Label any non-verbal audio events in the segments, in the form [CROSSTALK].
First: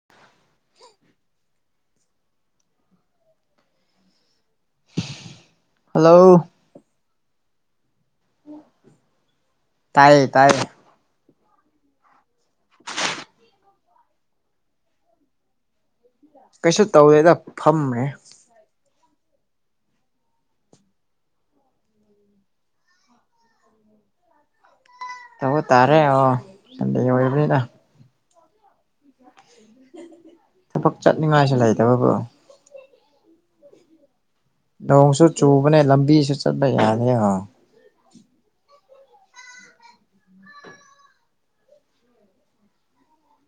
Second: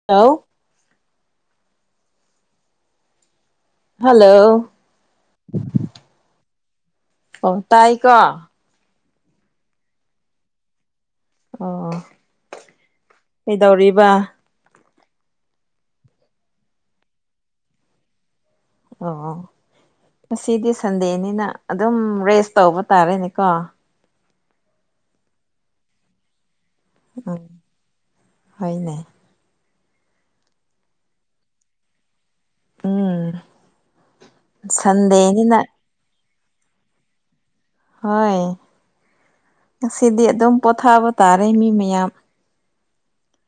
[UNINTELLIGIBLE] hello hello ꯑꯣ ꯇꯥꯏꯀꯣ ꯇꯥꯏꯌꯦ ꯇꯥꯏ ꯑꯣ ꯀꯩꯗꯧꯔꯤꯕ ꯀꯩꯁꯨ ꯇꯧꯋꯦꯗ ꯐꯝꯃꯦ ꯑꯣ ꯉꯁꯤꯗꯤ ꯁꯟꯗꯦꯅꯤꯅ ꯑꯗꯨꯝ ꯔꯦꯁ ꯇꯧꯕ ꯇꯥꯔꯦꯅꯦꯀꯣ ꯇꯧ ꯇꯥꯔꯦ ꯑꯣ ꯁꯟꯗꯦ ꯎꯝ ꯑꯣꯏꯕꯅꯤꯅ ꯍꯣꯏꯅ ꯊꯕꯛ ꯆꯠꯅꯤꯡꯉꯥꯏꯁꯨ ꯂꯩꯇꯦꯕꯕꯣ ꯎꯝ ꯅꯣꯡꯁꯨ ꯁꯟꯗꯦꯅꯤꯅ ꯆꯨꯕꯅꯦ ꯂꯝꯕꯤꯁꯨ ꯆꯠꯄ ꯌꯥꯅꯤ ꯑꯥ ꯍꯣꯏ ꯉꯁꯤꯗꯤ ꯑꯗꯨꯝ ꯄꯣꯊꯥꯕ ꯇꯥꯔꯦ ꯃꯤ ꯃꯌꯥꯝ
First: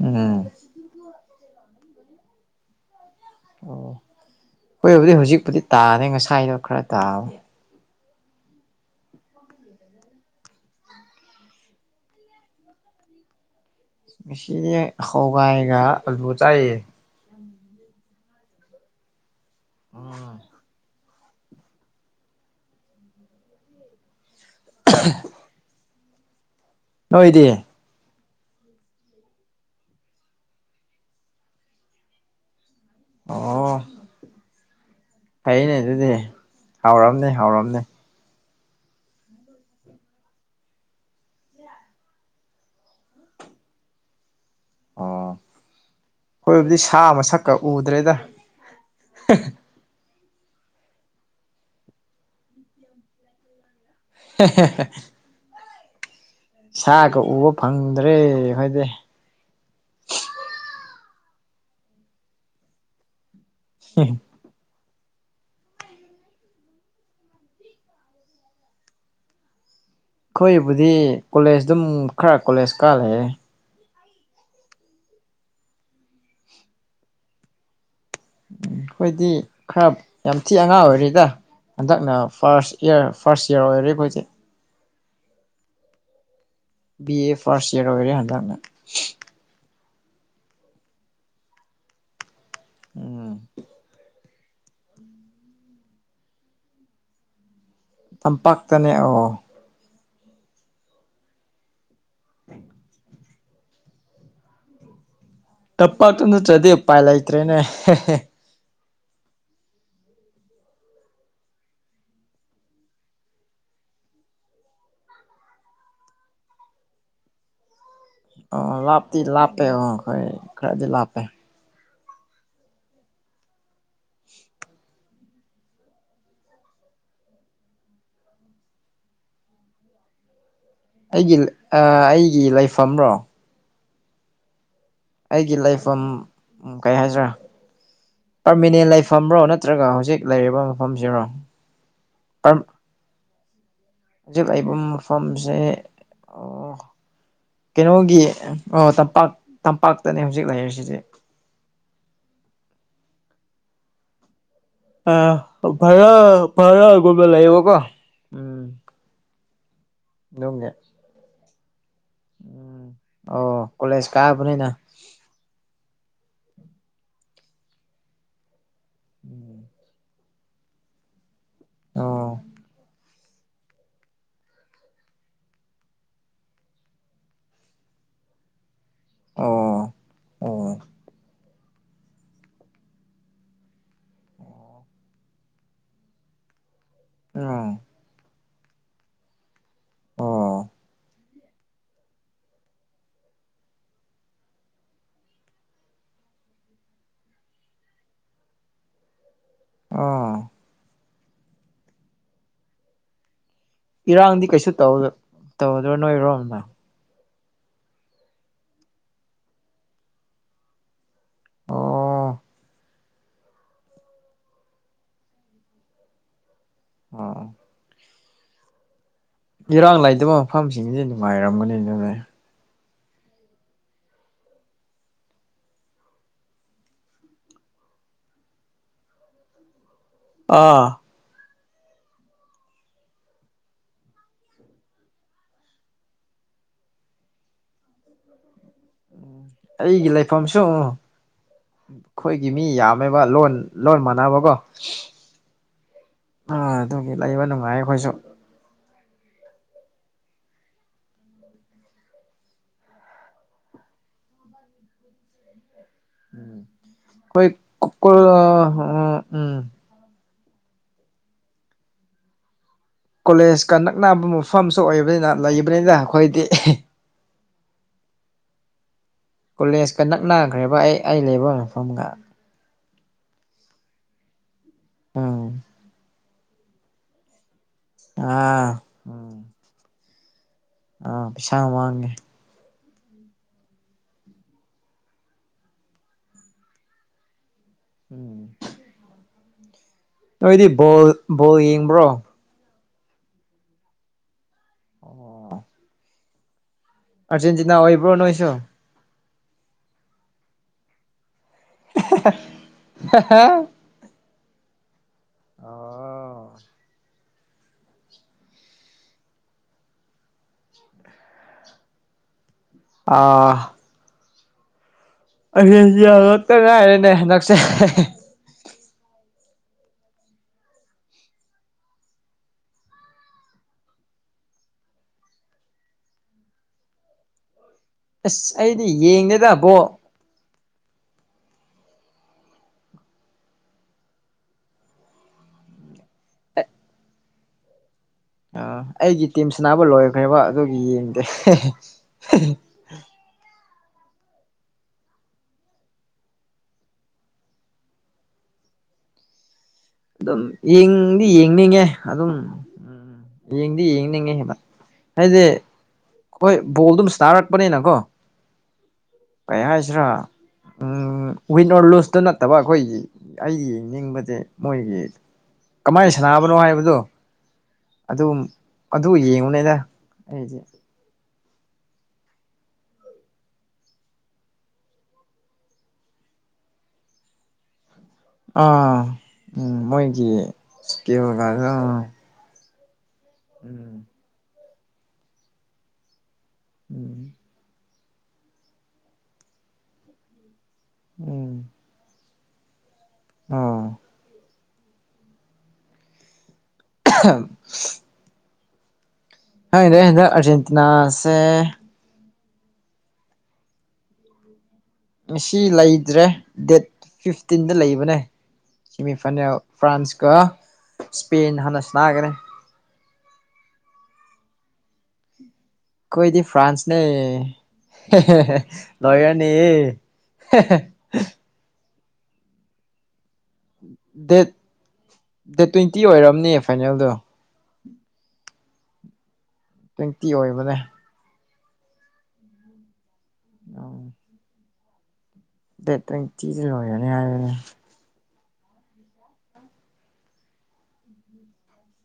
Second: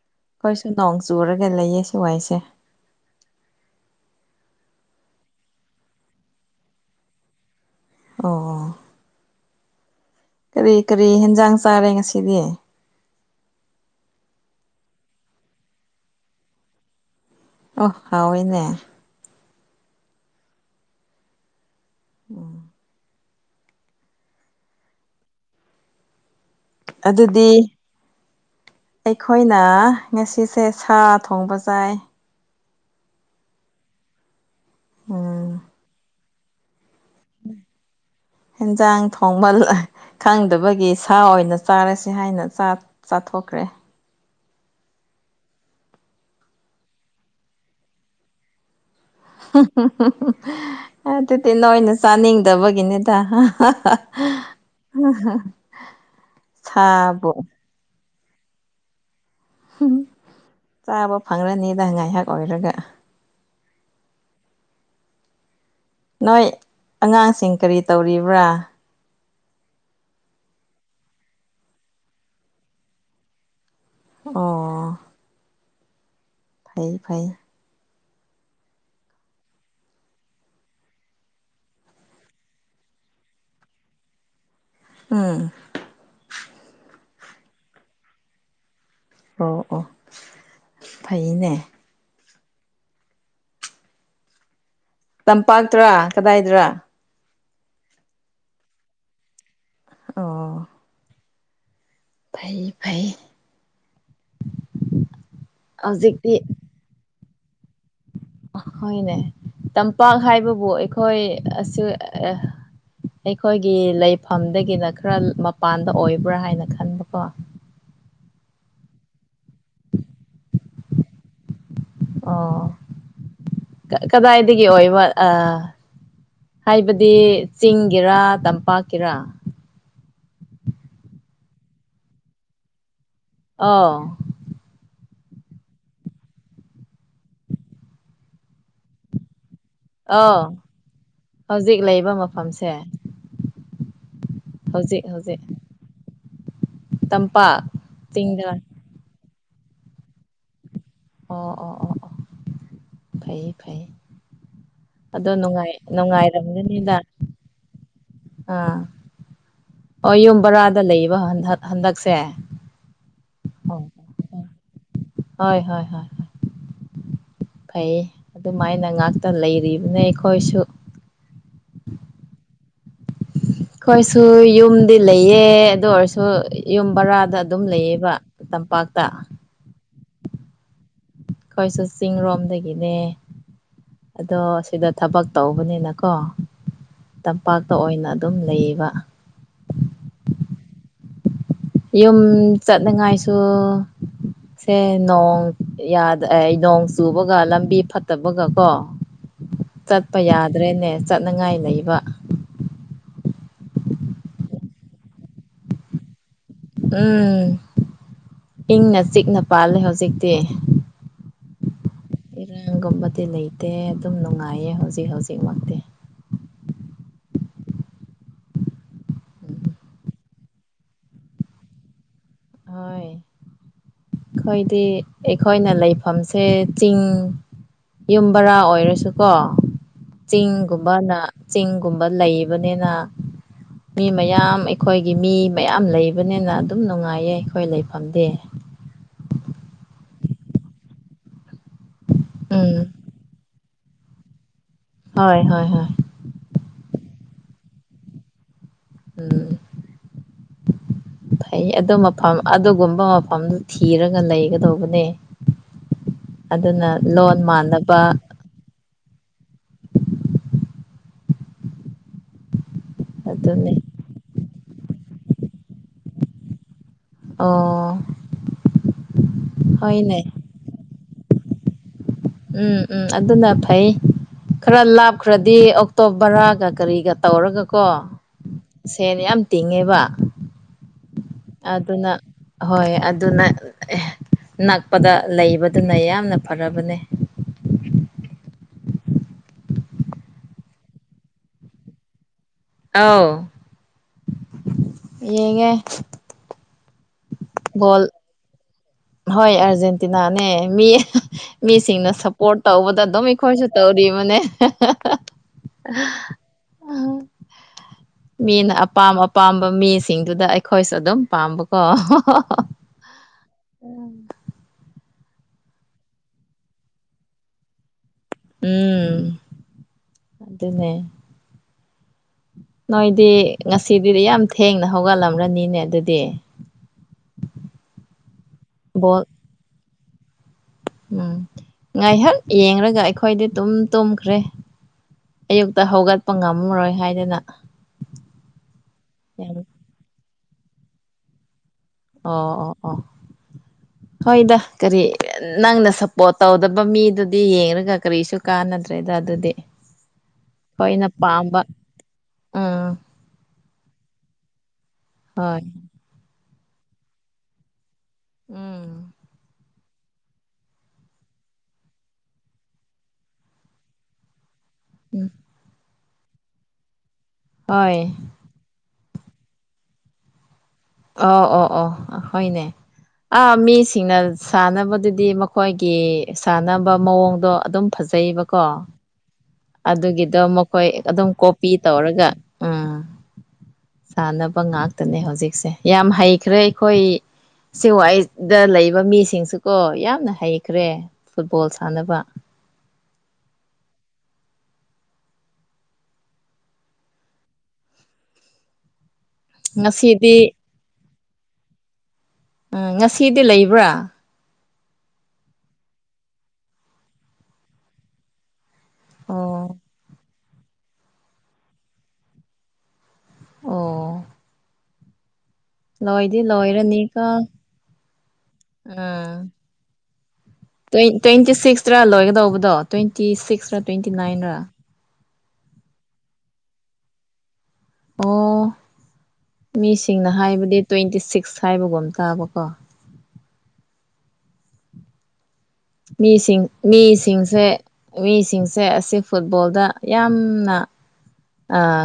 ꯎꯝ ꯑꯩꯈꯣꯏꯁꯨ ꯅꯣꯡ ꯆꯨꯔꯒ ꯂꯩꯌꯦ ꯁꯤ ꯋꯥꯏꯁꯦ ꯑꯣ ꯍꯣꯏꯕꯨꯗꯤ ꯍꯧꯖꯤꯛꯄꯨꯗꯤ ꯇꯥꯅꯤ ꯉꯁꯥꯏꯗꯣ ꯈꯔ ꯇꯥꯕ ꯑꯣ ꯑꯣ ꯀꯔꯤ ꯀꯔꯤ ꯍꯦꯟꯖꯥꯡ ꯆꯥꯔꯦ ꯉꯁꯤꯗꯤ ꯏꯁꯤ ꯍꯧꯋꯥꯏꯒ ꯑꯂꯨꯒꯥ ꯆꯥꯏꯌꯦ ꯑꯣ ꯍꯥꯑꯣꯏꯅꯦ ꯎꯝ ꯑꯣ [UNINTELLIGIBLE] ꯅꯣꯏꯗꯤ ꯑꯗꯨꯗꯤ ꯑꯩꯈꯣꯏꯅ ꯉꯁꯤꯁꯦ ꯁꯥ ꯊꯣꯡꯕ ꯆꯥꯏ ꯑꯣ ꯎꯝ ꯐꯩꯅꯦ ꯑꯗꯨꯗꯤ ꯍꯥꯎꯔꯝꯅꯦ ꯍꯥꯎꯔꯝꯅꯦ ꯍꯟꯖꯥꯡ ꯊꯣꯡꯕ ꯈꯪꯗꯕꯒꯤ ꯁꯥ ꯑꯣꯏꯅ ꯆꯥꯔꯁꯤ ꯍꯥꯏꯅ ꯆꯥꯊꯣꯛꯈ꯭ꯔꯦ ꯑꯣ ꯑꯩꯈꯣꯏꯕꯨꯗꯤ ꯁꯥ ꯃꯁꯛꯀ ꯎꯗ꯭ꯔꯦꯗ [UNINTELLIGIBLE] ꯑꯗꯨꯗꯤ ꯅꯣꯏꯅ ꯆꯥꯅꯤꯡꯗꯕꯒꯤꯅꯤꯗ [UNINTELLIGIBLE] [UNINTELLIGIBLE] [UNINTELLIGIBLE] ꯁꯥꯀ ꯁꯥꯕꯨ ꯎꯕ ꯐꯪꯗ꯭ꯔꯦ ꯍꯣꯏꯗꯤ ꯆꯥꯕ ꯐꯪꯂꯅꯤꯗ ꯉꯥꯏꯍꯥꯛ ꯑꯣꯏꯔꯒ [UNINTELLIGIBLE] ꯅꯣꯏ ꯑꯉꯥꯡꯁꯤꯡ ꯀꯔꯤ ꯇꯧꯔꯤꯕ꯭ꯔꯥ ꯑꯩꯈꯣꯏꯕꯨꯗꯤ ꯀꯣꯂꯦꯖ ꯑꯗꯨꯝ ꯈꯔ ꯀꯣꯂꯦꯖ ꯀꯥ ꯂꯩꯔꯦ ꯑꯣ ꯐꯩ ꯐꯩ ꯎꯝ ꯑꯩꯈꯣꯏꯗꯤ ꯈꯔ ꯌꯥꯝ ꯊꯤ ꯑꯉꯥꯡ ꯑꯣꯏꯔꯤꯗ ꯍꯟꯗꯛꯅ ꯐꯥꯔꯁ ꯏꯌꯥꯔ ꯐꯥꯔꯁ ꯏꯌꯥꯔ ꯑꯣꯏꯔꯦ ꯑꯩꯈꯣꯏꯁꯦ ꯎꯝ ꯕꯤ ꯑꯦ ꯐꯥꯔꯁꯠ ꯏꯌꯥꯔ ꯑꯣꯏꯔꯦ ꯍꯟꯗꯛꯅ ꯑꯣ ꯑꯣ ꯐꯩꯅꯦ ꯎꯝ ꯇꯝꯄꯥꯛꯇ꯭ꯔꯥ ꯀꯗꯥꯏꯗꯔꯥ ꯇꯝꯄꯥꯛꯇꯅꯦ ꯑꯣ ꯑꯣ ꯐꯩ ꯐꯩ ꯍꯧꯖꯤꯛꯇꯤ ꯇꯞꯄꯥꯛꯥꯛꯇꯗ ꯆꯗꯦ ꯎꯄꯥꯏ ꯂꯩꯇ꯭ꯔꯦꯅꯦ ꯑ ꯍꯣꯏꯅꯦ ꯇꯝꯄꯥꯛ ꯍꯥꯏꯕꯕꯨ ꯑꯩꯈꯣꯏ ꯑꯁꯦ ꯑꯦ ꯑꯩꯈꯣꯏꯒꯤ ꯂꯩꯐꯝꯗꯒꯤꯅ ꯈꯔ ꯃꯄꯥꯟꯗ ꯑꯣꯏꯕ꯭ꯔꯥ ꯍꯥꯏꯅ ꯈꯟꯕꯀꯣ ꯑꯣ ꯂꯥꯞꯇꯤ ꯂꯥꯞꯄꯦ ꯑꯣ ꯈꯣꯏ ꯈꯔꯗꯤ ꯂꯥꯞꯄꯦ ꯑꯣ ꯀꯗꯥꯏꯗꯒꯤ ꯑꯣꯏꯕ ꯑꯥ ꯍꯥꯏꯕꯗꯤ ꯆꯤꯡꯒꯤꯔ ꯇꯝꯄꯥꯛꯀꯤꯔꯥ ꯑꯩꯒꯤ ꯑꯩꯒꯤ ꯂꯩꯐꯝꯔꯣ ꯑꯥ ꯑꯩꯒꯤ ꯂꯩꯐꯝ ꯀꯩ ꯍꯥꯏꯁꯤꯔꯥ ꯄꯔꯃꯤꯅꯦꯟ ꯂꯩꯐꯝ꯭ꯔꯣ ꯅ ꯅꯠꯇ꯭ꯔꯒ ꯍꯧꯖꯤꯛ ꯑꯧ ꯂꯩꯔꯤꯕ ꯃꯐꯝꯁꯤꯔꯣ ꯍꯧꯖꯤꯛ ꯂꯩꯕ ꯃꯐꯝꯁꯦ ꯍꯧꯖꯤꯛ ꯂꯕ ꯍꯧꯖꯤꯛ ꯍꯧꯖꯤꯛ ꯃꯐꯝꯁꯦ ꯇꯝꯄꯥꯛ ꯀꯩꯅꯣꯒꯤ ꯆꯤꯡꯗꯔ ꯑꯣ ꯇꯝꯄꯥꯛ ꯇꯝꯄꯥꯛꯇꯅꯦ ꯍꯧꯖꯤꯛ ꯂꯩꯔꯤꯁꯤꯗꯤ ꯑꯣ ꯑꯣ ꯑꯣ ꯑꯣ ꯐꯩꯌꯦ ꯐꯩꯌꯦ ꯑ ꯔ ꯐꯔꯒꯨꯝꯕꯂ ꯏꯕꯀꯣ ꯑꯥ ꯑꯣ ꯌꯨꯝ ꯑꯗꯨꯝꯒꯤ ꯕꯔꯥꯗ ꯂꯩꯕ ꯍꯟꯗꯛꯁꯦ ꯎꯝ ꯑꯣ ꯍꯣꯏ ꯀꯣꯂꯦꯖ ꯀꯥꯕꯅꯤꯅ ꯍꯣꯏ ꯍꯣꯏ ꯍꯣꯏ ꯐꯩ ꯑꯗꯨꯃꯥꯏꯅ ꯉꯥꯛꯇ ꯂꯩꯔꯤꯕꯅꯤ ꯑꯩꯈꯣꯏꯁꯨ ꯑ ꯑꯩꯈꯣꯏꯁꯨ ꯌꯨꯝꯗꯤ ꯂꯩꯑ ꯑꯗꯨ ꯑꯣꯏꯔꯁꯨ ꯌꯨꯝ ꯕꯔꯥꯗ ꯑꯗꯨꯝ ꯂꯩꯌꯦꯕ ꯇꯝꯄꯥꯛꯇ ꯑꯣ ꯑꯣ ꯑꯩꯈꯣꯏꯁꯨ ꯆꯤꯡꯔꯣꯝꯗꯒꯤꯅꯦ ꯑꯗꯣ ꯁꯤꯗ ꯊꯕꯛ ꯇꯧꯕꯅꯤꯅꯀꯣ ꯇꯝꯄꯥꯛꯇ ꯎꯝ ꯑꯣꯏꯅ ꯑꯗꯨꯝ ꯂꯩꯌꯦꯕ ꯑꯣ ꯌꯨꯝ ꯆꯠꯅꯉꯥꯏꯁꯨ ꯁꯦ ꯅꯣꯡꯗ ꯅꯣꯡ ꯆꯨꯕꯒ ꯂꯝꯕꯤ ꯐꯠꯇꯕꯒ ꯀꯣ ꯆꯠꯄ ꯑꯣ ꯌꯥꯗ꯭ꯔꯦꯅꯦ ꯆꯠꯅꯉꯥꯏ ꯂꯩꯕ ꯏꯔꯥꯡꯗꯤ ꯀꯩꯁꯨ ꯇꯧꯗꯣ ꯇꯧꯗ꯭ꯔꯣ ꯅꯣꯏꯔꯣꯝꯃ ꯎꯝ ꯏꯪꯅ ꯆꯤꯛꯅ ꯄꯥꯜꯂꯦ ꯍꯧꯖꯤꯛꯇꯤ ꯑꯣ ꯏ ꯔꯥꯡꯒꯝꯕ ꯇꯤ ꯂꯩ ꯗꯦ ꯑꯗꯨꯝ ꯅꯨꯡꯉꯥꯏꯌꯦ ꯍꯧꯖꯤꯛ ꯍꯧꯖꯤꯛꯃꯛꯇꯤ ꯑꯣ ꯎꯝ ꯏꯔꯥꯡ ꯂꯩꯇꯕ ꯃꯐꯝꯁꯤꯡꯁꯦ ꯅꯨꯡꯉꯥꯏꯔꯝꯒꯅꯤ ꯑꯗꯨꯅꯦ ꯍꯣꯏ ꯑꯩꯈꯣꯏꯗꯤ ꯑꯩꯈꯣꯏꯅ ꯂꯩꯐꯝꯁꯦ ꯆꯤꯡ ꯌꯨꯝꯕꯔꯥ ꯑꯣꯏꯔꯁꯨꯀꯣ ꯑꯥ ꯆꯤꯡꯒꯨꯝꯕꯅ ꯆꯤꯡꯒꯨꯝꯕ ꯂꯩꯕꯅꯤꯅ ꯃꯤ ꯃꯌꯥꯝ ꯑꯩꯈꯣꯏꯒꯤ ꯃꯤ ꯃꯌꯥꯝ ꯂꯩꯕꯅꯤꯅ ꯑꯗꯨꯝ ꯅꯨꯡꯉꯥꯏꯌꯦ ꯑꯩꯈꯣꯏ ꯂꯩꯐꯝꯗꯤ ꯎꯝ ꯑꯩꯒꯤ ꯂꯩꯐꯝꯁꯨ ꯑꯩꯈꯣꯏꯒꯤ ꯃꯤ ꯎꯝ ꯌꯥꯝ ꯊꯝꯃꯦꯕ ꯂꯣꯟ ꯂꯣꯟ ꯃꯥꯟꯅꯕꯀꯣ ꯍꯣꯏ ꯍꯣꯏ ꯍꯣꯏ ꯑ ꯑꯗꯨꯒꯤ ꯂꯩꯕ ꯅꯨꯡꯉꯥꯏ ꯑꯩꯈꯣꯏꯁꯨ ꯎꯝ ꯐꯩ ꯑꯗꯨ ꯃꯐꯝ ꯑꯗꯨꯒꯨꯝꯕ ꯃꯐꯝꯗꯨ ꯊꯤꯔꯒ ꯂꯩꯒꯗꯧꯕꯅꯦ ꯑꯗꯨꯅ ꯂꯣꯟ ꯃꯥꯟꯅꯕ ꯑꯣ ꯑꯣ ꯎꯝ ꯑꯗꯨꯅꯦ ꯀꯣꯂꯦꯖꯀ ꯅꯛꯅꯕ ꯃꯐꯝꯁꯨ ꯑꯣꯏꯕꯅꯤꯅ ꯂꯩꯕꯅꯤꯅ ꯑꯩꯈꯣꯏꯗꯤ ꯑꯣ ꯀꯣꯂꯦꯖꯀ ꯍꯣꯏꯅꯦ ꯅꯛꯅꯈ꯭ꯔꯦꯕ ꯑꯩ ꯑꯩ ꯂꯩꯕ ꯃꯐꯝꯒ ꯎꯝ ꯎꯝ ꯑꯗꯨꯅ ꯐꯩ ꯈꯔ ꯂꯥꯞꯈ꯭ꯔꯗꯤ ꯎꯝ ꯑꯣꯛꯇꯣ ꯕꯔꯥꯒ ꯀꯔꯤꯒ ꯇꯧꯔꯒꯀꯣ ꯑꯥ ꯁꯦꯟ ꯌꯥꯝ ꯎꯝ ꯇꯤꯡꯉꯦꯕ ꯑꯥ ꯄꯩꯁꯥ ꯑꯗꯨꯅ ꯃꯥꯡꯉꯦ ꯍꯣꯏ ꯑꯗꯨꯅ ꯑꯦ ꯅꯛꯄꯗ ꯂꯩꯕꯗꯨꯅ ꯌꯥꯝꯅ ꯐꯔꯕꯅꯦ ꯎꯝ ꯅꯣꯏꯗꯤ ꯕꯣꯜ ꯕꯣꯜ ꯌꯦꯡꯕ꯭ꯔꯣ ꯑꯥꯎ ꯌꯦꯡꯉꯦ ꯑꯔꯖꯦꯟꯇꯤꯅꯥ ꯕꯣꯜ ꯑꯣꯏꯕ꯭ꯔꯣ ꯅꯣꯏꯁꯨꯣ ꯍꯣꯏ ꯑꯔꯖꯦꯟꯇꯤꯅꯥꯅꯦ ꯃꯤ ꯃꯤꯁꯤꯡꯅ ꯁꯞꯄꯣꯔꯠ ꯇꯧꯕꯗ ꯑꯗꯨꯝ ꯑꯩꯈꯣꯏꯁꯨ ꯇꯧꯔꯤꯕꯅꯦ ꯎꯝ ꯃꯤꯅ ꯑꯄꯥꯝ ꯑꯄꯥꯝꯕ ꯃꯤꯁꯤꯡꯗꯨꯗ ꯑꯩꯈꯣꯏꯁꯨ ꯑꯗꯨꯝ ꯄꯥꯝꯕꯀꯣ ꯑ ꯑꯩꯁꯨ ꯉꯇ ꯉꯥꯏꯔꯦꯅꯦ ꯍꯟꯗꯛꯁꯦ ꯎꯝ ꯑꯗꯨꯅꯦ ꯅꯣꯏꯗꯤ ꯉꯁꯤꯗꯤꯗꯤ ꯌꯥꯝ ꯊꯦꯡꯅ ꯍꯧꯒꯠꯂꯝ꯭ꯔꯅꯤꯅꯦ ꯑꯗꯨꯗꯤ [UNINTELLIGIBLE] ꯑꯁ ꯑꯩꯗꯤ ꯕꯣꯜ ꯌꯦꯡꯗꯦꯗꯕꯣ ꯎꯝ ꯉꯥꯏꯍꯥꯛ ꯌꯦꯡꯔꯒ ꯑꯩꯈꯣꯏꯗꯤ ꯑꯗꯨꯨꯝ ꯇꯨꯝꯈ꯭ꯔꯦ ꯑꯌꯨꯛꯇ ꯍꯧꯒꯠꯄ ꯉꯝꯃꯔꯣꯏ ꯍꯥꯏꯗꯅ ꯑ ꯑꯩꯒꯤ ꯇꯤꯝ ꯌꯥꯝ ꯁꯅꯥꯕ ꯂꯣꯏꯈ꯭ꯔꯦꯕ ꯑꯗꯨꯒꯤ ꯌꯦꯡꯗꯦ ꯍꯦꯍꯦ ꯑꯣ ꯑꯣ ꯑꯣ ꯍꯣꯏꯗ ꯀꯔꯤ ꯅꯪꯅ ꯁꯞꯄꯣꯔꯠ ꯇꯧꯗꯕ ꯃꯤꯗꯨꯗꯤ ꯌꯦꯡꯔꯒ ꯀꯔꯤꯁꯨ ꯀꯥꯟꯅꯗ꯭ꯔꯦꯗ ꯑꯗꯨꯗꯤ ꯑꯗꯨꯝ ꯑꯩꯈꯣꯏꯅ ꯌꯦꯡꯗꯤ ꯄꯥꯝꯕ ꯌꯦꯡꯅꯤꯡꯉꯦ ꯑꯗꯨꯝ ꯎꯝ ꯎꯝ ꯌꯦꯡꯗꯤ ꯌꯦꯡꯅꯤꯡꯉꯦ ꯍꯦꯕ ꯍꯥꯏꯗꯤꯦ ꯍꯣꯏ ꯍꯣꯏ ꯕꯣꯜ ꯑꯗꯨꯝꯥꯟꯔꯛꯄꯅꯤꯅꯀꯣ ꯎꯝ ꯀꯩ ꯍꯥꯏꯁꯤꯔꯥ ꯎꯝ ꯋꯤꯟ ꯑꯣꯔ ꯂꯨꯁꯇꯨ ꯅꯠꯇꯕ ꯑꯩꯈꯣꯏꯒꯤ ꯑꯩ ꯌꯦꯡꯅꯤꯡꯕꯁꯦ ꯃꯣꯏꯒꯤ ꯎꯝ ꯀꯃꯥꯏꯅ ꯁꯥꯟꯅꯕꯅꯣ ꯍꯥꯏꯕꯗꯣ ꯍꯣꯏ ꯑꯗꯨꯝ ꯑꯗꯨ ꯌꯦꯡꯉꯨꯅꯦꯗ ꯑꯩꯁꯦ ꯑꯣ ꯑꯣ ꯑꯣ ꯍꯅꯦ ꯑꯥ ꯃꯤꯁꯤꯡꯅ ꯁꯥꯟꯅꯕꯗꯨꯗꯤ ꯃꯈꯣꯏꯒꯤ ꯁꯥꯟꯅꯕ ꯃꯑꯣꯡꯗꯣ ꯑꯗꯨꯝ ꯐꯖꯩꯕꯀꯣ ꯑꯥ ꯎꯝ ꯃꯣꯏꯒꯤ ꯑꯗꯨꯒꯤꯗꯣ ꯃꯈꯣꯏ ꯑꯗꯨꯝ ꯏꯁꯀꯤꯜꯒꯗꯣ ꯀꯣꯄꯤ ꯇꯧꯔꯒ ꯑꯥ ꯎꯝ ꯇꯥꯅꯕ ꯉꯥꯛꯇꯅꯦ ꯍꯧꯖꯤꯛꯁꯦ ꯌꯥꯝ ꯍꯩꯈ꯭ꯔꯦ ꯑꯩꯈꯣꯏ ꯎꯝ ꯁꯤꯦ ꯋꯥꯏꯗ ꯂꯩꯕ ꯃꯤꯁꯤꯡꯁꯤꯀꯣ ꯌꯥꯝꯅ ꯍꯩꯈ꯭ꯔꯦ ꯎꯝ ꯐꯨꯠꯕꯣꯜ ꯁꯥꯟꯅꯕ ꯑꯥ ꯑ ꯍꯅꯦ ꯑꯩ ꯍꯟꯗꯛ ꯉꯁꯤꯗꯤ ꯑꯥꯔꯖꯦꯟꯇꯤꯅꯥꯁꯦ ꯎꯝ ꯉꯁꯤꯗꯤ ꯂꯩꯕ꯭ꯔꯥ ꯉ ꯂꯩꯇ꯭ꯔꯦ ꯗꯦꯠ ꯐꯤꯐꯇꯤꯟꯗ ꯂꯩꯕꯅꯦ ꯁꯤꯦꯃꯤ ꯐꯥꯏꯅꯦꯜ ꯑꯣ ꯐ꯭ꯔꯥꯟꯁꯀ ꯁ꯭ꯄꯦꯟ ꯍꯥꯟꯅ ꯁꯅꯒꯅꯦ ꯑꯣ ꯂꯣꯏꯗꯤ ꯀꯣꯏꯗꯤ ꯐ꯭ꯔꯥꯟꯁꯅꯦ ꯂꯣꯏꯔꯅꯤꯀꯣ ꯂꯣꯌꯔꯅꯤ ꯇ꯭ ꯇ꯭ꯋꯦꯟꯇꯤ ꯁꯤꯛꯁꯇꯔꯥ ꯂꯣꯏꯒꯗꯧꯕꯗꯣ ꯇ꯭ꯋꯦꯟꯇꯤ ꯁꯤꯛꯁꯔꯥ ꯇ꯭ꯋꯦꯟꯇꯤ ꯗꯦꯠ ꯅꯥꯏꯟꯔꯥ ꯗꯦꯠ ꯇ꯭ꯋꯦꯟꯇꯤ ꯑꯣꯏꯔꯕꯝꯅꯦ ꯐꯥꯏꯅꯦꯜꯗꯣ ꯑꯣ ꯇ꯭ꯋꯦꯟꯇꯤ ꯃꯤꯁꯤꯡꯅ ꯑꯣꯏꯕꯅꯦ ꯍꯥꯏꯕꯗꯤ ꯇ꯭ꯋꯦꯟꯇꯤ ꯁꯤꯛꯁ ꯍꯥꯏꯕꯒꯨꯝ ꯇꯥꯕꯀꯣ ꯑ ꯃꯤꯁꯤꯡ ꯂꯣꯏꯔꯅꯤ ꯍꯥꯏꯕꯅꯦ ꯃꯤꯁꯤꯡꯁꯦ ꯃꯤꯁꯤꯡꯁꯦ ꯑꯁꯤ ꯐꯨꯠꯕꯣꯜꯗ ꯌꯥꯝꯅ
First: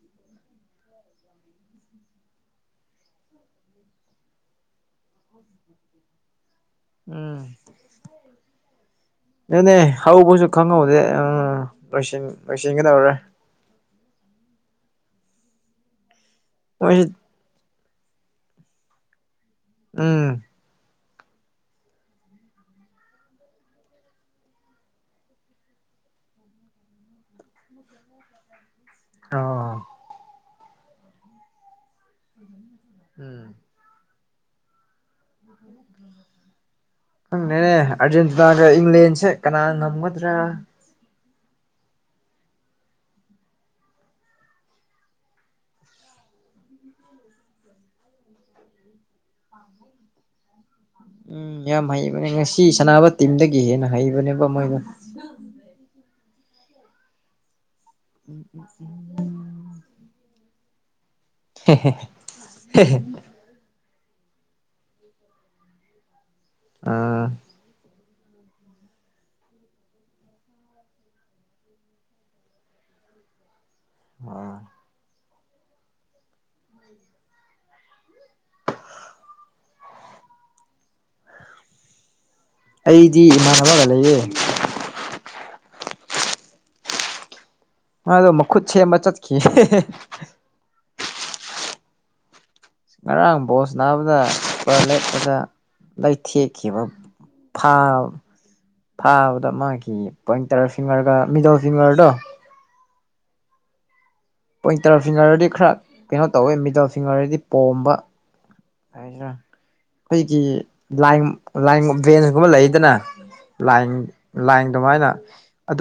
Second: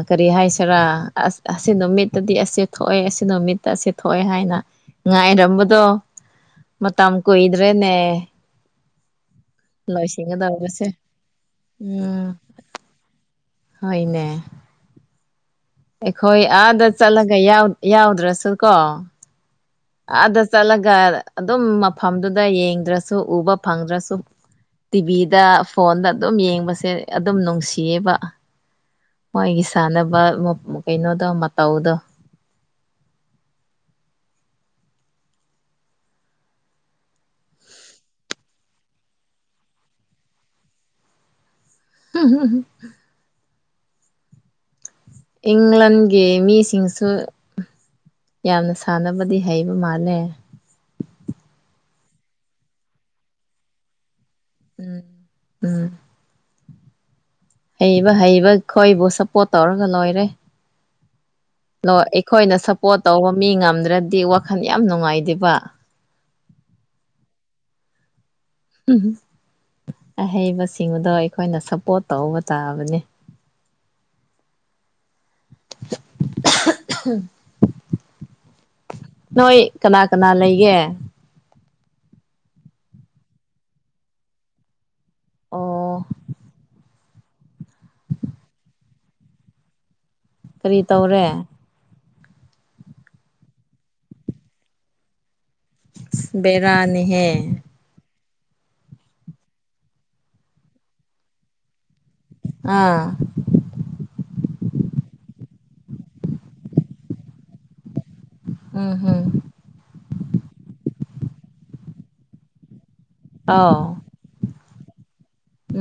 ꯀꯔꯤ ꯍꯥꯏꯁꯤꯔꯥ ꯑꯁ ꯑꯁꯤ ꯅꯨꯃꯤꯠꯇꯗꯤ ꯑꯁꯤ ꯊꯣꯛꯑꯦ ꯑꯁꯤ ꯅꯨꯃꯤꯠꯇ ꯑꯁꯤ ꯊꯣꯛꯑꯦ ꯍꯥꯏꯅ ꯉꯥꯏꯔꯝꯕꯗꯣ ꯃꯇꯝ ꯀꯨꯏꯗ꯭ꯔꯦꯅꯦ ꯅꯅꯦ ꯍꯧꯕꯁꯨ ꯂꯣꯏꯁꯤꯟꯒꯗꯧꯕꯁꯦ ꯈꯪꯍꯧꯗꯦ ꯎꯝ ꯂꯣꯏꯁꯤꯟꯒꯗꯧꯔꯦ ꯍꯣꯏꯅꯦ ꯑꯩꯈꯣꯏ ꯑꯥꯗ ꯃꯣꯏꯁꯤ ꯆꯠꯂꯒ ꯌꯥꯎꯗ꯭ꯔꯁꯨ ꯀꯣ ꯎꯝ ꯑꯥꯗ ꯆꯠꯂꯒ ꯑꯗꯨꯝ ꯃꯐꯝꯗꯨꯗ ꯌꯦꯡꯗ꯭ꯔꯁꯨ ꯎꯕ ꯐꯪꯗ꯭ꯔꯁꯨ ꯇꯤꯚꯤꯗ ꯐꯣꯟꯗ ꯑꯗꯨꯝ ꯌꯦꯡꯕꯁꯦ ꯑꯗꯨꯝ ꯅꯨꯡꯁꯤꯌꯦꯕ ꯑꯣ ꯃꯣꯏꯒꯤ ꯁꯥꯟꯅꯕ ꯀꯩꯅꯣꯗꯣ ꯃꯇꯧꯗꯣ ꯎꯝ ꯎ ꯈꯪꯅꯦꯅꯦ ꯑꯥꯔꯖꯦꯟꯇꯤꯅꯥꯒ ꯏꯪꯂꯦꯟꯁꯦ ꯀꯅꯥ ꯉꯝꯒꯗ꯭ꯔꯥ ꯍꯝ ꯍ ꯍ ꯏꯪꯂꯥꯟꯒꯤ ꯃꯤꯁꯤꯡꯁꯨ ꯌꯥꯝꯅ ꯁꯥꯟꯅꯕꯗꯤ ꯍꯩꯕ ꯃꯥꯜꯂꯦ ꯎꯝ ꯌꯥꯝ ꯍꯩꯕꯅꯦ ꯉꯁꯤ ꯁꯅꯥꯅꯕ ꯇꯤꯝꯗꯒꯤ ꯍꯦꯟꯅ ꯍꯩꯕꯅꯦꯕ ꯃꯣꯏꯅ ꯎꯝ ꯎꯝ ꯍꯩꯕ ꯍꯩꯕ ꯑꯩꯈꯣꯏꯕꯨ ꯁꯞꯄꯣꯔꯠ ꯇꯧꯔꯒ ꯂꯣꯏꯔꯦ ꯑꯩꯈꯣꯏꯅ ꯁꯞꯄꯣꯔꯠ ꯇꯧꯕ ꯃꯤ ꯉꯝꯗ꯭ꯔꯗꯤ ꯋꯥꯈꯜ ꯌꯥꯝ ꯅꯨꯡꯉꯥꯏꯇꯦꯕ ꯑꯥ ꯑꯍꯩꯕꯁꯤꯡꯗꯣ ꯑꯩꯈꯣꯏꯅ ꯁꯞꯄꯣꯔꯠ ꯇꯧꯕ ꯇꯥꯕꯅꯦ ꯑ [INAUDIBLE] ꯅꯣꯏꯣꯏ ꯀꯅꯥ ꯀꯅꯥ ꯂꯩꯒꯦ ꯑꯩꯗꯤ ꯏꯃꯥꯟꯅꯕꯒ ꯂꯩꯌꯦ ꯑꯣ ꯑꯗꯣ ꯃꯨꯠꯁꯦ ꯃꯆꯠꯈꯤ ꯀꯔꯤ ꯇꯧꯔꯦ ꯉꯔꯥꯡ ꯕꯣꯁ ꯅꯥꯕꯗ ꯂꯦꯠꯄꯗ ꯂꯩ ꯊꯀꯤꯕ ꯕꯦꯔꯥꯅꯤꯍꯦ ꯐꯥ ꯐꯥꯕꯗ ꯃꯥꯒꯤ ꯄꯣꯏꯟꯇꯔ ꯐꯤꯡꯒꯔꯒ ꯃꯤꯗꯜ ꯐꯤꯡꯒꯔꯗꯣ ꯑꯥ ꯄꯣꯏꯟꯇꯔ ꯐꯤꯡꯒꯔꯗꯤ ꯈꯔ ꯀꯩꯅꯣ ꯇꯧꯋꯦ ꯃꯤꯗꯜ ꯐꯤꯡꯒꯔꯗꯤ ꯄꯣꯝꯕ ꯎꯝ ꯍꯝ ꯑꯩꯈꯣꯏꯒꯤ ꯂ ꯂ ꯕꯦꯟꯁꯒꯨꯝꯕ ꯂꯩꯗꯅ ꯑꯥꯎ ꯂꯥꯏ ꯂꯥꯏꯟ ꯑꯗꯨꯃꯥꯏꯅ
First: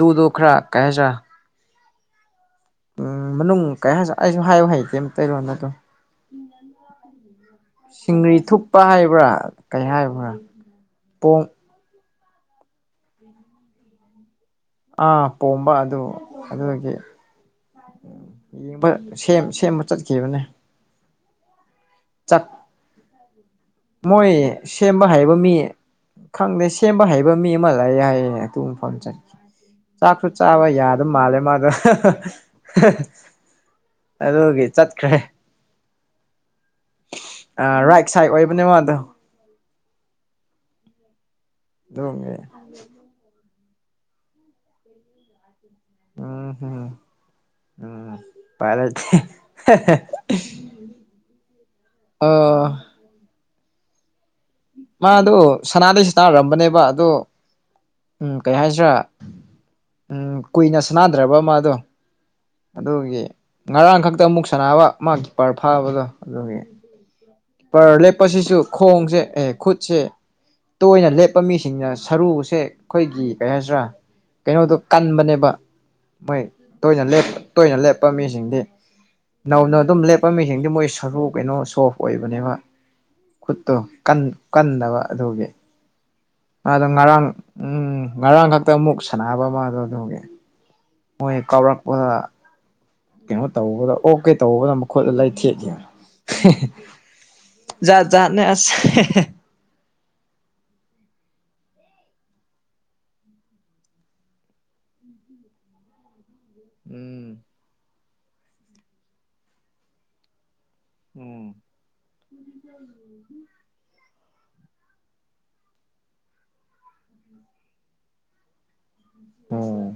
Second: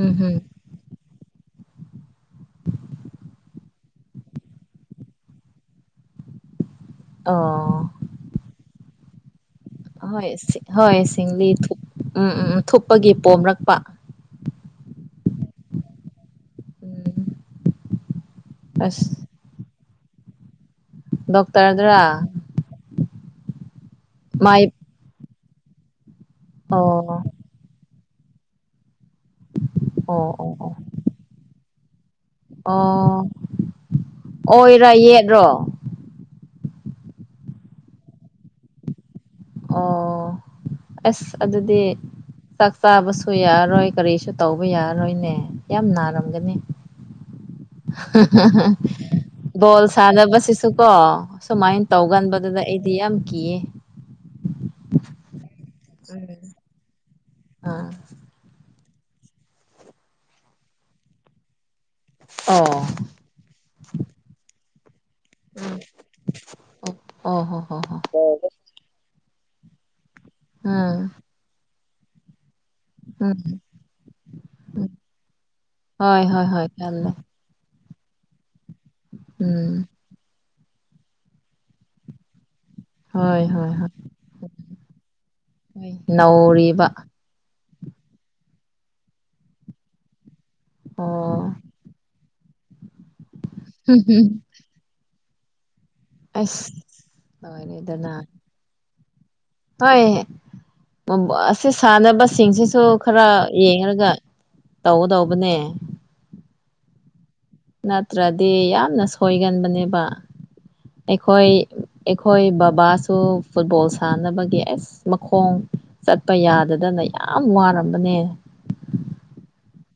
ꯎꯝ ꯍꯝ ꯈꯔ ꯀꯩ ꯍꯥꯏꯁꯤꯔꯥ ꯎꯝ ꯃꯅꯨꯡ ꯀꯩ ꯑꯩꯁꯨ ꯍꯥꯏꯌꯨ ꯍꯩꯇꯦ ꯑꯃꯝ ꯀꯔꯣꯅ ꯑꯗꯨꯝ ꯑꯣ ꯁꯤꯡꯒꯔꯤ ꯊꯨꯞꯄ ꯍꯥꯏꯕ꯭ꯔꯥ ꯀꯩ ꯍꯥꯏꯕ꯭ꯔꯥ ꯑꯍꯣꯏ ꯍꯣꯏ ꯄꯣꯝ ꯁꯤꯡꯂꯤ ꯎꯝ ꯎꯝ ꯊꯨꯞꯄꯒꯤ ꯄꯣꯝꯔꯛꯄ ꯑꯥ ꯄꯣꯝꯕ ꯑꯗꯨ ꯑꯗꯨꯗꯒꯤ [INAUDIBLE] ꯎ ꯌꯦꯡꯕ ꯑꯁ ꯁꯦꯝꯕ ꯆꯠꯈꯤꯕꯅꯦ ꯗꯣꯛꯇꯔꯗꯔꯥ ꯆꯥꯛ ꯃꯣꯏ ꯃꯥꯏ ꯁꯦꯝꯕ ꯍꯥꯏꯩꯕ ꯃꯤ ꯈꯪꯗꯦ ꯁꯦꯝꯕ ꯑꯣ ꯍꯥꯏꯩꯕ ꯃꯤ ꯇꯍꯜꯂꯛꯑꯦ ꯍꯥꯏꯌꯦꯡ ꯑꯗꯨꯨꯝꯕꯐꯝ ꯆꯠꯦ ꯆꯥꯛꯁꯨ ꯑꯣ ꯑꯣ ꯆꯥꯕ ꯑꯣ ꯌꯥꯗꯕ ꯃꯥꯜꯂꯦ ꯃꯥꯗꯣ ꯑꯣ ꯑꯗꯨꯒꯤ ꯑꯣꯏꯔ ꯆꯠꯈ꯭ꯔꯦ ꯌꯦꯠꯔꯣ ꯑ ꯔꯥꯏꯠ ꯁꯥꯏꯠ ꯑꯣꯏꯕꯅꯦ ꯃꯥꯗꯣ ꯑꯣ ꯑꯁ ꯑꯗꯨꯗꯤ ꯑꯗꯨꯒꯤ ꯆꯥꯕꯁꯨ ꯌꯥꯔꯔꯣꯏ ꯀꯔꯤꯁꯨ ꯇꯧꯕ ꯌꯥꯔꯣꯏꯅꯦ ꯌꯥꯝ ꯅꯥꯔꯝꯒꯅꯤ ꯎꯝ ꯎꯝ ꯎꯝ ꯎꯄꯥꯏ [UNINTELLIGIBLE] ꯂꯩꯇꯦ ꯕꯣꯜ ꯁꯥꯟꯅꯕꯁꯤꯁꯨ ꯀꯣ ꯁꯨꯃꯥꯏꯅ ꯇꯧꯒꯟꯕꯗꯨꯗ ꯑꯣ ꯑꯩꯗꯤ ꯌꯥꯝ ꯀꯤꯌꯦ ꯃꯥ ꯑꯗꯨ ꯁꯅꯥꯗꯩꯁꯨ ꯇꯥꯔꯔꯝꯕꯅꯦꯕ ꯑꯗꯨ [INAUDIBLE] ꯎꯝ ꯀꯩ ꯍꯥꯏꯁꯤ꯭ꯔꯥ ꯎꯝ ꯀꯨꯏꯅ ꯁꯅꯗ꯭ꯔꯕ ꯑꯃ ꯑꯗꯣ ꯑꯣ ꯑꯗꯨꯒꯤ ꯉꯔꯥꯡ ꯈꯛꯇ ꯑꯃꯨꯛ ꯁꯅꯕ ꯃꯥ ꯀꯤ ꯄꯔ ꯐꯥꯕꯗꯣ ꯑꯗꯨꯒꯤ ꯑꯣ ꯍꯣ ꯍꯣ ꯀꯤꯄꯔ ꯂꯦꯞꯄꯁꯤꯁꯨ ꯈꯣꯡꯁꯦ ꯑꯦ ꯈꯨꯠꯁꯦ ꯎꯝ ꯇꯣꯏꯅ ꯂꯦꯞꯄ ꯃꯤꯁꯤꯡꯅ ꯁꯔꯨꯁꯦ ꯑꯩꯈꯣꯏꯒꯤ ꯎꯝ ꯀꯩ ꯍꯥꯏꯁꯤꯔꯥ ꯀꯩꯅꯣꯗꯣ ꯎꯝ ꯀꯟꯕꯅꯦꯕ ꯍꯣꯏ ꯍꯣꯏ ꯃꯣꯏ ꯍꯣꯏ ꯇꯣꯏꯅ ꯈꯜꯂꯦ ꯂꯦꯞꯄ ꯇꯣꯏꯅ ꯂꯦꯞꯄ ꯃꯤꯁꯤꯡꯗꯤ ꯅꯧꯅ ꯎꯝ ꯑꯗꯨꯝ ꯂꯦꯞꯄ ꯃꯤꯁꯤꯡꯗꯤ ꯃꯣꯏ ꯁꯔꯨ ꯀꯩꯅꯣ ꯁꯣꯐ ꯑꯣꯏꯕ ꯑꯗꯨꯅꯦꯕ ꯍꯣꯏ ꯍꯣꯏ ꯈꯨꯠꯇꯣ ꯍꯣꯏ ꯀꯟꯗꯕ ꯑꯗꯨꯒꯤ ꯅꯧꯔꯤ ꯑ ꯑꯗꯣ ꯉꯔꯥꯡ ꯎꯝ ꯉꯔꯥꯡ ꯈꯛꯇ ꯑꯃꯨꯛ ꯁꯥꯟꯅꯕ ꯑꯃꯗꯣ ꯑꯗꯨꯒꯤ ꯃꯣꯏ ꯍꯦꯛ ꯑꯣ ꯀꯥꯎꯔꯛꯄꯗ ꯀꯩꯅꯣ ꯇꯧꯕꯗ ꯑꯣꯀꯦ ꯇꯧꯕꯗꯣꯠꯂ ꯂꯩ ꯊꯦꯠꯂꯤꯦ ꯑꯁ ꯆꯥꯛ ꯂꯣꯏꯔꯦꯗꯅ ꯖꯥꯠ ꯅꯦ ꯑꯁꯦ ꯍꯣꯏ ꯑꯁꯤ ꯁꯥꯟꯅꯕꯁꯤꯡꯁꯤꯁꯨ ꯈꯔ ꯌꯦꯡꯉꯒ ꯇꯧꯗꯧꯕꯅꯦ ꯎꯝ ꯅꯠꯇ꯭ꯔꯗꯤ ꯌꯥꯝꯅ ꯁꯣꯏꯒꯟꯕꯅꯦꯕ ꯎꯝ ꯑꯩꯈꯣꯏ ꯑꯩꯈꯣꯏ ꯕꯕꯥꯁꯨ ꯐꯨꯠꯕꯣꯜ ꯁꯥꯟꯅꯕꯒꯤ ꯑꯁ ꯃꯈꯣꯡ ꯆꯠꯄ ꯌꯥꯗꯗꯅ ꯌꯥꯝ ꯋꯥꯔꯝꯕꯅꯦ ꯑꯣꯝ